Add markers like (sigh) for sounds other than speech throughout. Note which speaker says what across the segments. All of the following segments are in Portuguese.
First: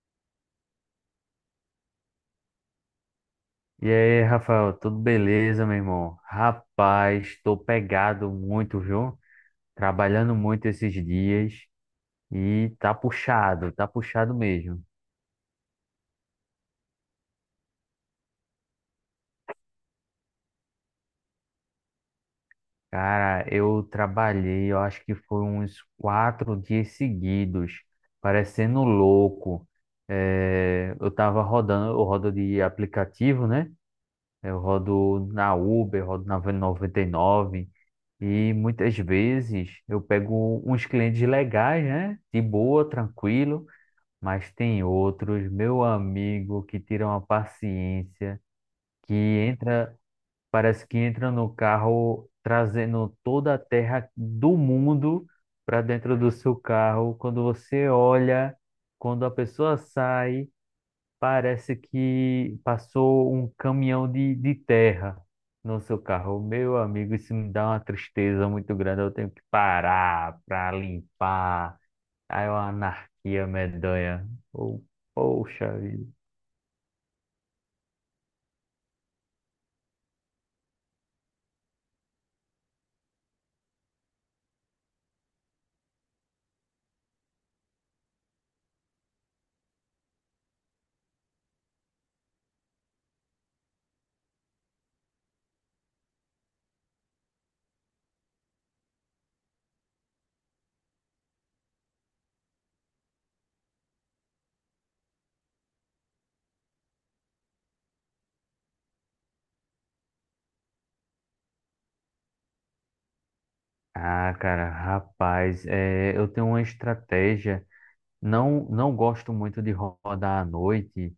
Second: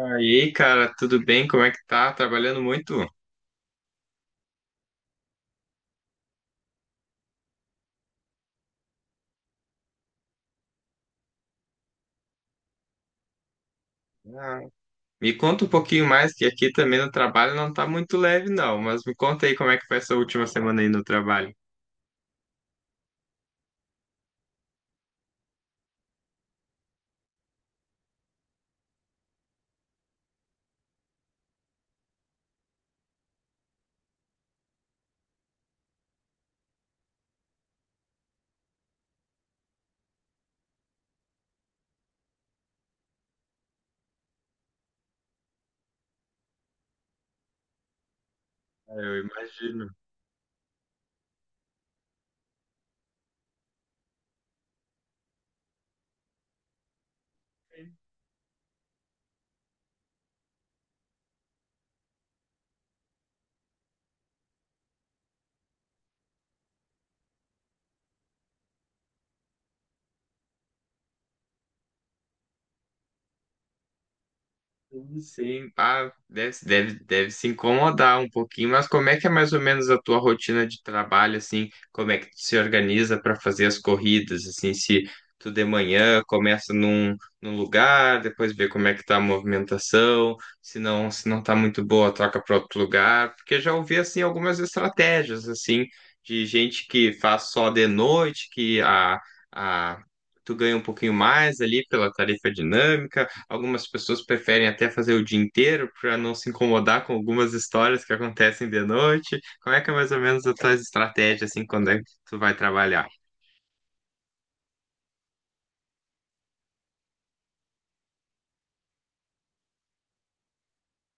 Speaker 1: Aí, cara, tudo bem? Como é que tá? Trabalhando muito?
Speaker 2: E aí, Rafael, tudo beleza, meu irmão? Rapaz, tô pegado muito, viu? Trabalhando muito esses dias e tá puxado
Speaker 1: Ah,
Speaker 2: mesmo.
Speaker 1: me conta um pouquinho mais, que aqui também no trabalho não tá muito leve, não. Mas me conta aí como é que foi essa última semana aí no trabalho.
Speaker 2: Cara, eu trabalhei, eu acho que foi uns quatro dias seguidos, parecendo louco. Eu tava rodando, eu rodo de aplicativo, né? Eu rodo na Uber, rodo na V99 e nove e muitas vezes eu pego uns clientes legais, né? De boa, tranquilo, mas tem outros, meu amigo, que tiram a paciência,
Speaker 1: Ah,
Speaker 2: que
Speaker 1: eu imagino.
Speaker 2: entra, parece que entra no carro trazendo toda a terra do mundo para dentro do seu carro. Quando você olha, quando a pessoa sai, parece que passou um caminhão de terra no seu carro. Meu amigo, isso me dá uma tristeza muito grande. Eu tenho que parar para limpar. Aí é uma anarquia medonha. Oh,
Speaker 1: Sim,
Speaker 2: poxa vida.
Speaker 1: pá, deve se incomodar um pouquinho, mas como é que é mais ou menos a tua rotina de trabalho, assim? Como é que tu se organiza para fazer as corridas, assim? Se tu de manhã começa num lugar, depois vê como é que tá a movimentação, se não tá muito boa, troca para outro lugar. Porque já ouvi, assim, algumas estratégias, assim, de gente que faz só de noite, que a, tu ganha um pouquinho mais ali pela tarifa dinâmica. Algumas pessoas preferem até fazer o dia inteiro para não se incomodar com algumas histórias que acontecem de noite. Como é que é mais ou menos a tua estratégia assim, quando é que tu vai trabalhar?
Speaker 2: Ah, cara, rapaz, é, eu tenho uma estratégia. Não gosto muito de rodar à noite,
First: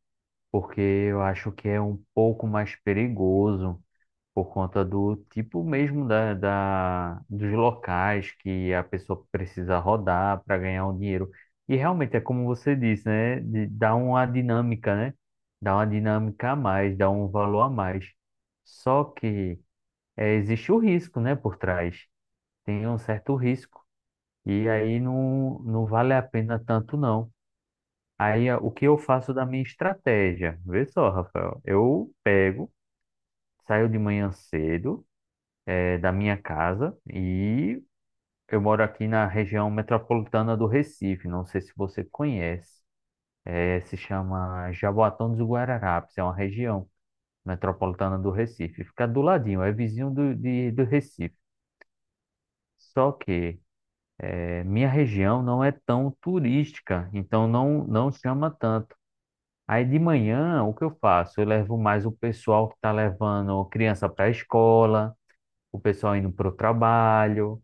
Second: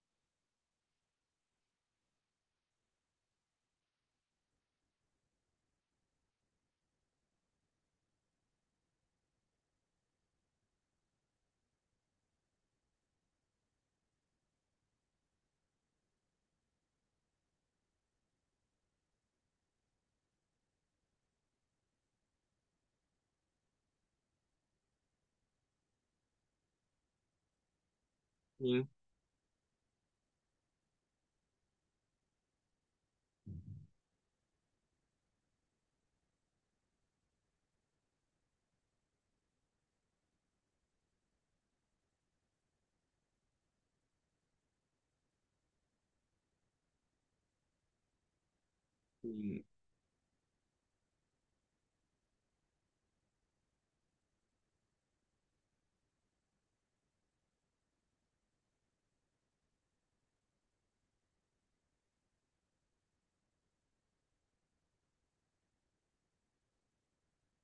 Speaker 2: porque eu acho que é um pouco mais perigoso, por conta do tipo mesmo dos locais que a pessoa precisa rodar para ganhar o dinheiro. E realmente é como você disse, né? Dá uma dinâmica, né? Dá uma dinâmica a mais, dá um valor a mais. Só que existe o risco, né, por trás. Tem um certo risco. E aí não vale a pena tanto, não. O que
Speaker 1: Sim,
Speaker 2: eu faço da minha estratégia? Vê só, Rafael. Eu pego, saio de manhã cedo da minha casa e eu moro aqui na região metropolitana do Recife. Não sei se você conhece. Eh, se chama Jaboatão dos Guararapes. É uma região metropolitana do Recife. Fica do ladinho,
Speaker 1: sim,
Speaker 2: é vizinho do Recife. Só que minha região não é tão turística, então não chama tanto. Aí de manhã, o que eu faço? Eu levo mais o pessoal que está levando criança para a escola, o pessoal indo para o trabalho,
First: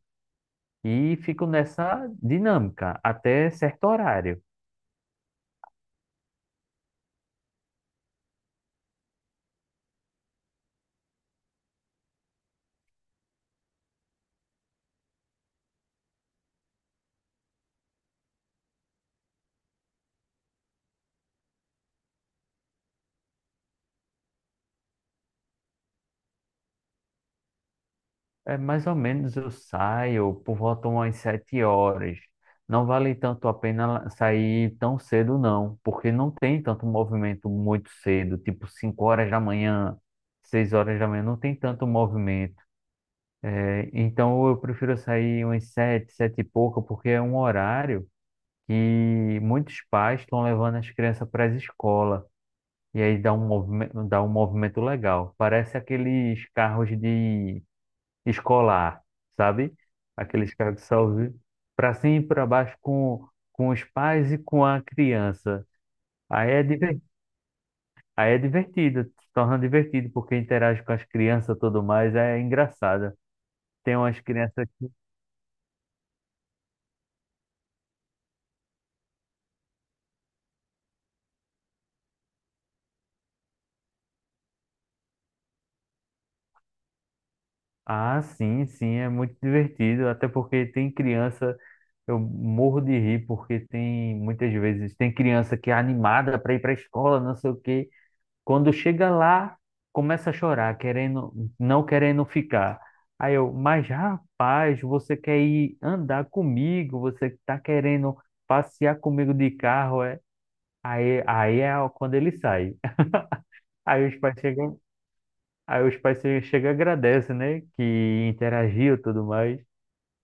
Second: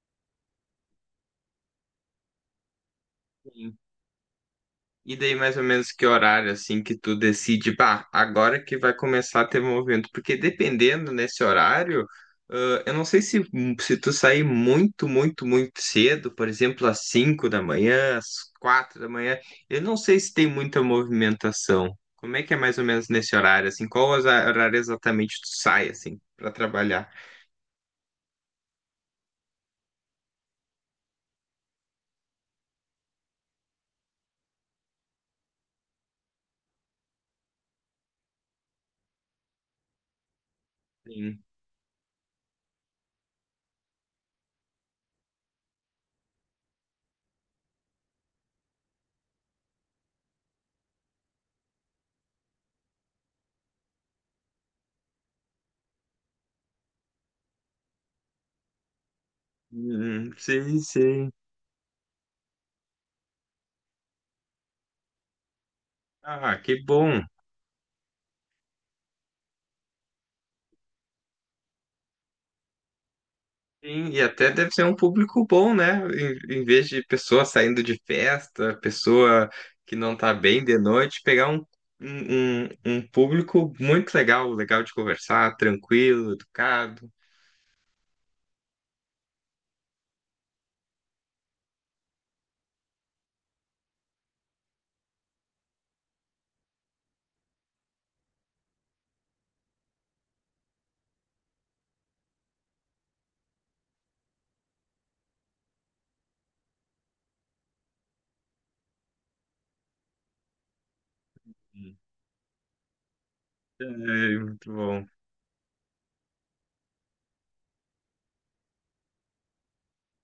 Speaker 2: e fico nessa dinâmica até
Speaker 1: sim.
Speaker 2: certo horário.
Speaker 1: E daí mais ou menos que horário assim que tu decide, bah, agora que vai começar a ter movimento? Porque dependendo nesse horário, ah, eu não sei se, tu sair muito, muito, muito cedo, por exemplo, às 5 da manhã, às 4 da manhã, eu não sei se tem muita movimentação. Como é que é mais ou menos nesse horário, assim? Qual horário exatamente tu sai, assim, para trabalhar?
Speaker 2: É, mais ou menos eu saio por volta umas sete horas. Não vale tanto a pena sair tão cedo, não, porque não tem tanto movimento muito cedo, tipo 5 horas da manhã, 6 horas da manhã, não
Speaker 1: Sim.
Speaker 2: tem tanto movimento. É, então eu prefiro sair umas sete, sete e pouca, porque é um horário que muitos pais estão levando as crianças para a escola. E aí dá um movimento legal. Parece aqueles carros de escolar, sabe? Aqueles
Speaker 1: Sim.
Speaker 2: carros que só
Speaker 1: Sim.
Speaker 2: para cima e para baixo com os pais e com a criança. Aí
Speaker 1: Ah,
Speaker 2: é,
Speaker 1: que
Speaker 2: diver-
Speaker 1: bom.
Speaker 2: Aí é divertido, se torna divertido, porque interage com as crianças e tudo mais, é engraçado. Tem
Speaker 1: Sim,
Speaker 2: umas
Speaker 1: e até
Speaker 2: crianças.
Speaker 1: deve ser um público bom, né? Em vez de pessoa saindo de festa, pessoa que não tá bem de noite, pegar um, um público muito legal, legal de conversar, tranquilo, educado.
Speaker 2: Ah, sim, sim, é muito divertido, até porque tem criança. Eu morro de rir porque tem muitas vezes tem criança que é animada para ir para a escola, não sei o quê. Quando chega lá, começa a chorar, querendo, não querendo ficar. Aí eu, mas rapaz, você quer ir andar comigo? Você tá querendo passear comigo de carro? É? Aí é quando ele sai. (laughs) Aí os
Speaker 1: É,
Speaker 2: pais
Speaker 1: muito
Speaker 2: chegam,
Speaker 1: bom.
Speaker 2: aí os pais che- chegam e agradecem, né? Que interagiu e tudo mais.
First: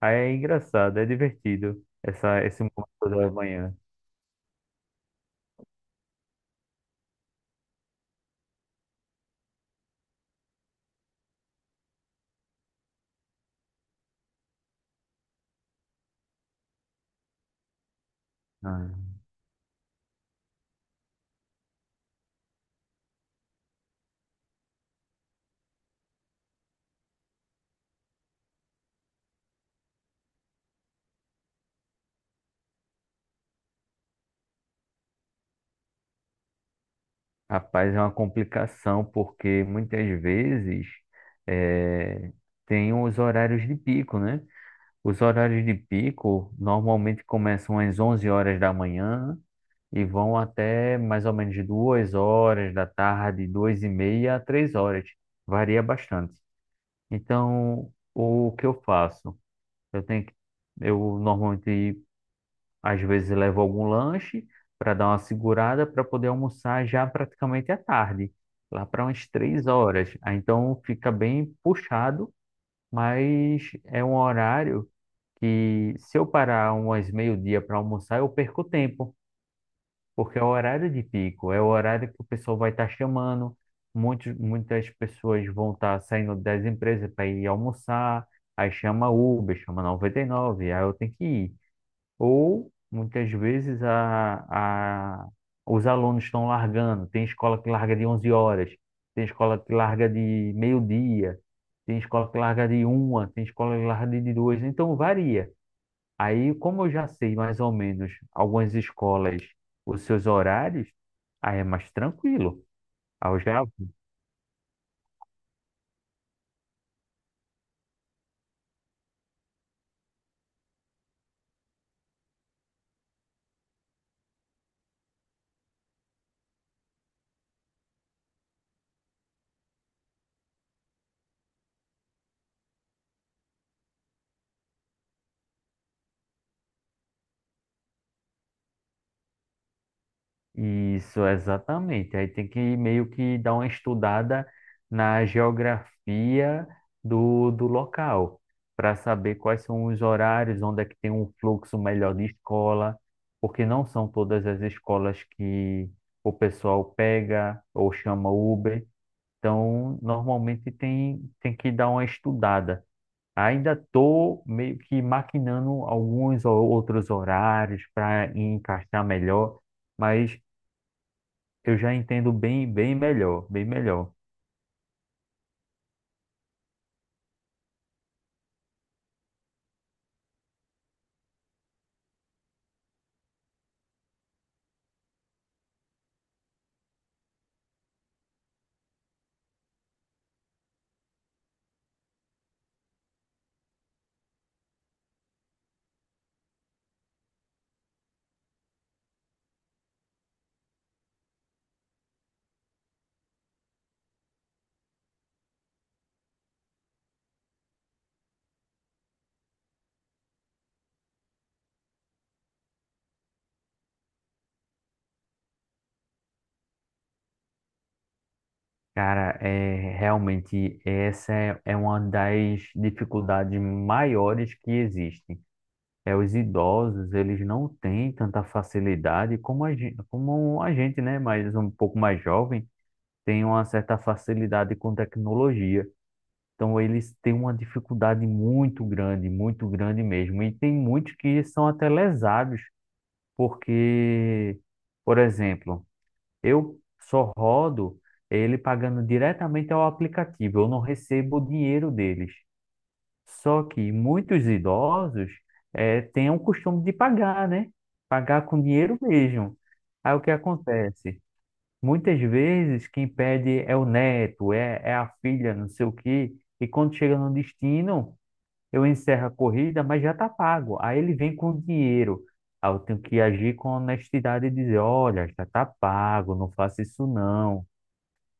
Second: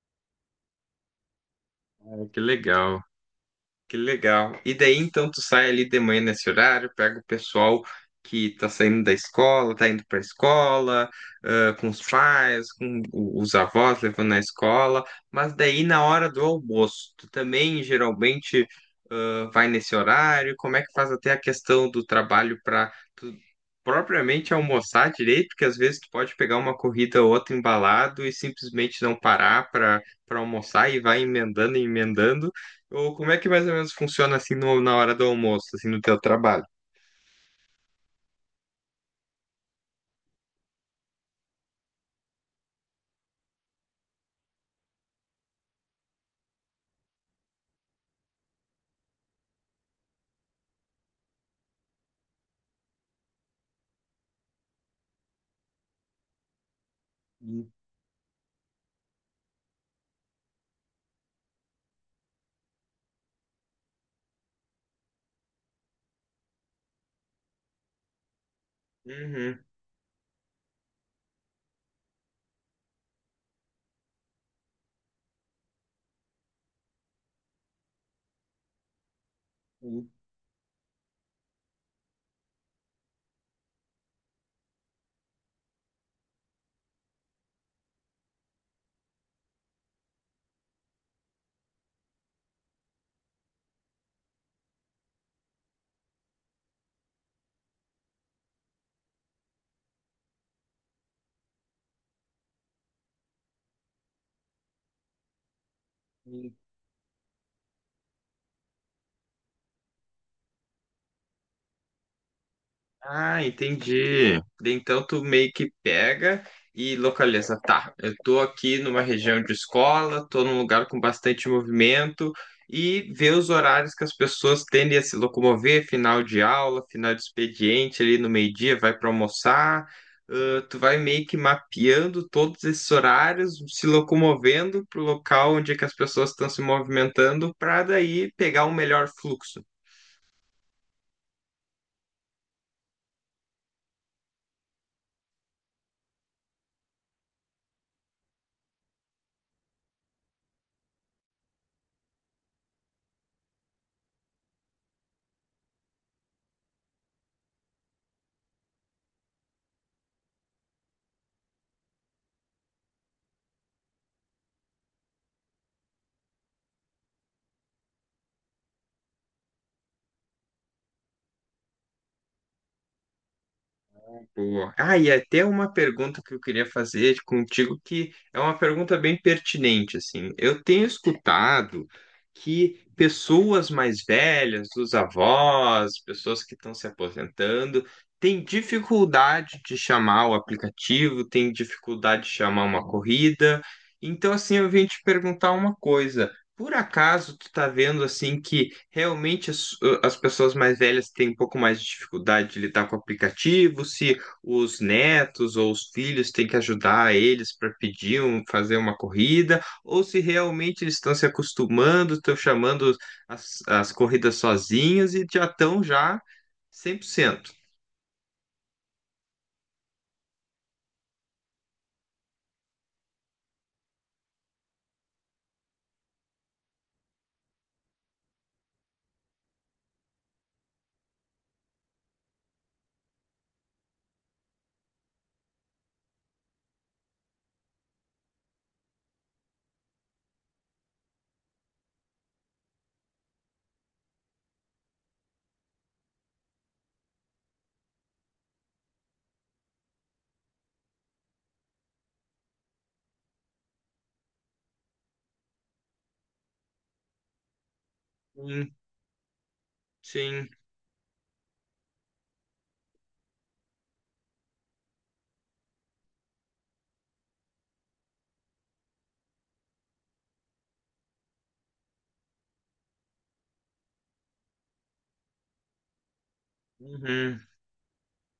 Speaker 2: Aí é engraçado, é divertido
Speaker 1: Ah, que
Speaker 2: essa, esse
Speaker 1: legal.
Speaker 2: momento da manhã.
Speaker 1: Que legal. E daí então tu sai ali de manhã nesse horário, pega o pessoal que tá saindo da escola, tá indo pra escola, ah, com os pais, com os avós levando na escola, mas daí na hora do almoço, tu também geralmente
Speaker 2: Ah.
Speaker 1: vai nesse horário. Como é que faz até a questão do trabalho para tu propriamente almoçar direito, porque às vezes tu pode pegar uma corrida ou outra embalado e simplesmente não parar para almoçar, e vai emendando e emendando. Ou como é que mais ou menos funciona assim na hora do almoço, assim, no teu trabalho?
Speaker 2: Rapaz, é uma complicação, porque muitas vezes eh, tem os horários de pico, né? Os horários de pico normalmente começam às 11 horas da manhã e vão até mais ou menos 2 horas da tarde, 2 e meia a 3 horas. Varia bastante.
Speaker 1: Hum.
Speaker 2: Então, o que eu faço? Eu tenho que, eu normalmente às vezes levo algum lanche para dar uma segurada para poder almoçar já praticamente à tarde, lá para umas
Speaker 1: Uhum.
Speaker 2: três horas. Aí, então fica bem puxado, mas é um horário que se eu parar umas meio-dia para almoçar, eu perco tempo, porque é o horário de pico, é o horário que o pessoal vai estar chamando, muitas pessoas vão estar saindo das empresas para ir almoçar, aí chama Uber, chama 99, aí eu tenho que ir. Ou, muitas vezes, os alunos estão largando. Tem escola que larga de 11 horas, tem escola que larga de meio-dia, tem escola que larga de uma, tem escola que larga de duas. Então, varia.
Speaker 1: Hum.
Speaker 2: Aí, como eu já sei mais ou menos algumas escolas, os seus horários, aí é mais tranquilo. Aí eu
Speaker 1: Ah,
Speaker 2: já
Speaker 1: entendi. Daí então tu meio que pega e localiza. Tá, eu tô aqui numa região de escola, tô num lugar com bastante movimento, e vê os horários que as pessoas tendem a se locomover, final de aula, final de expediente, ali no meio-dia, vai para almoçar. Ah, tu vai meio que mapeando todos esses horários, se locomovendo pro local onde é que as pessoas estão se movimentando, para daí pegar um melhor fluxo.
Speaker 2: isso, exatamente. Aí tem que meio que dar uma estudada na geografia do local, para saber quais são os horários, onde é que tem um fluxo melhor de escola, porque não são todas as escolas que o pessoal pega ou chama Uber. Então, normalmente tem que dar uma estudada. Ainda estou meio que maquinando alguns ou outros horários para encaixar melhor, mas eu já entendo bem melhor, bem melhor.
Speaker 1: Boa. Ah, e até uma pergunta que eu queria fazer contigo, que é uma pergunta bem pertinente, assim. Eu tenho escutado que pessoas mais velhas, os avós, pessoas que estão se aposentando, têm dificuldade de chamar o aplicativo, têm dificuldade de chamar uma corrida. Então, assim, eu vim te perguntar uma coisa. Por acaso tu tá vendo assim que realmente as pessoas mais velhas têm um pouco mais de dificuldade de lidar com o aplicativo, se os netos ou os filhos têm que ajudar eles para pedir, um, fazer uma corrida, ou se realmente eles estão se acostumando, estão chamando as corridas sozinhos e já estão já 100%.
Speaker 2: Cara, é realmente é uma das dificuldades maiores que existe. É os idosos, eles não têm tanta facilidade como a gente, né, mas um pouco mais jovem, tem uma certa facilidade com tecnologia. Então eles têm uma dificuldade muito grande mesmo. E tem muitos que são até lesados, porque, por exemplo, eu só rodo ele pagando diretamente ao aplicativo, eu não recebo o dinheiro deles. Só que muitos idosos têm o costume de pagar, né? Pagar com
Speaker 1: Sim,
Speaker 2: dinheiro mesmo. Aí o que
Speaker 1: sim,
Speaker 2: acontece? Muitas vezes quem pede é o neto, é a filha, não sei o quê, e quando chega no destino eu encerro a corrida, mas já está pago. Aí ele vem com o dinheiro. Aí eu tenho que agir com honestidade e dizer, olha, já está pago, não faça isso
Speaker 1: uhum,
Speaker 2: não.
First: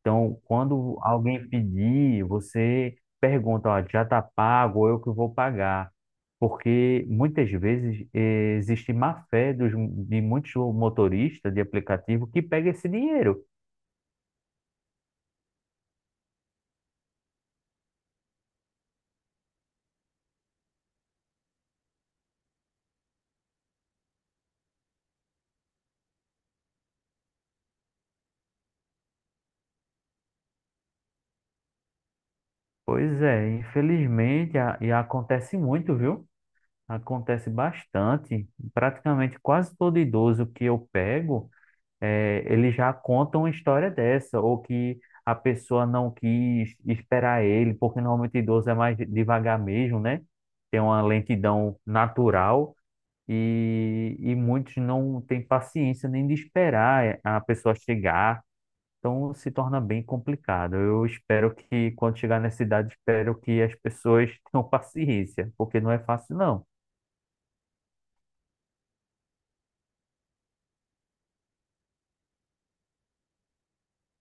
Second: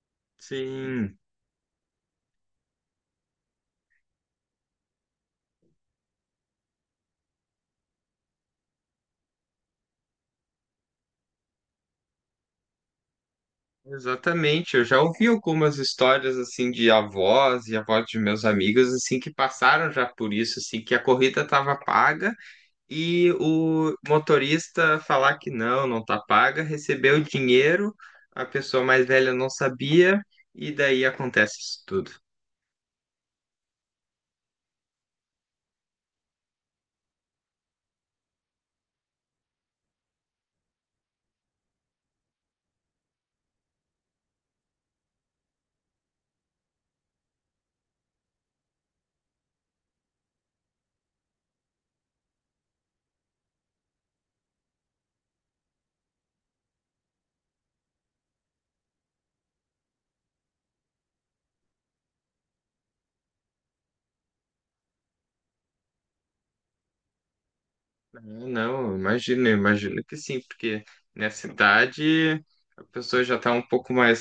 Speaker 2: Então, quando
Speaker 1: sim.
Speaker 2: alguém pedir, você pergunta, ó, já está pago, ou eu que vou pagar. Porque muitas vezes existe má fé de muitos motoristas de aplicativo que pega esse dinheiro.
Speaker 1: Exatamente, eu já ouvi algumas histórias assim de avós e avós de meus amigos, assim que passaram já por isso, assim que a corrida estava paga e o motorista falar que não, não tá paga, recebeu o dinheiro, a pessoa mais velha não sabia, e daí acontece isso tudo.
Speaker 2: Pois é, infelizmente, e acontece muito, viu? Acontece bastante, praticamente quase todo idoso que eu pego, ele já conta uma história dessa, ou que a pessoa não quis esperar ele, porque normalmente idoso é mais devagar mesmo, né? Tem uma lentidão natural e muitos não têm paciência nem de esperar a pessoa chegar, então se torna bem complicado. Eu espero que quando chegar nessa idade, espero que as pessoas (laughs) tenham paciência, porque não é fácil não.
Speaker 1: Ah, não, imagino, imagino que sim, porque nessa idade a pessoa já tá um pouco mais,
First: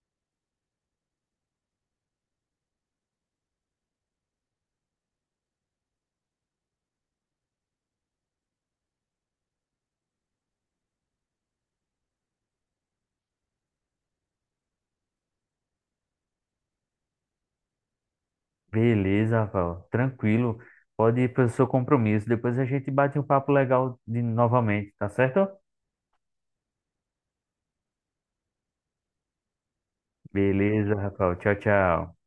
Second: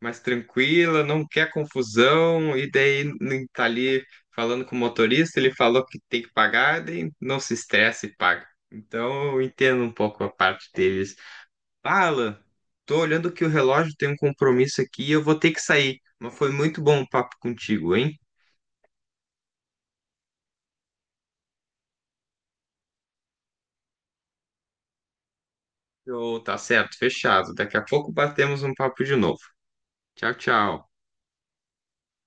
Speaker 1: mais tranquila, não quer confusão, e daí nem tá ali falando com o motorista, ele falou que tem que pagar, daí não se estressa e paga. Então eu entendo um pouco a parte deles. Fala, tô olhando que o relógio, tem um compromisso aqui e eu vou ter que sair. Mas foi muito bom o papo contigo, hein?
Speaker 2: Beleza, Rafael. Tranquilo. Pode ir para o seu compromisso. Depois a gente bate um papo legal de novamente, tá certo?
Speaker 1: Ô, tá certo, fechado. Daqui a pouco batemos um papo de novo. Tchau, tchau.
Speaker 2: Beleza, Rafael. Tchau, tchau.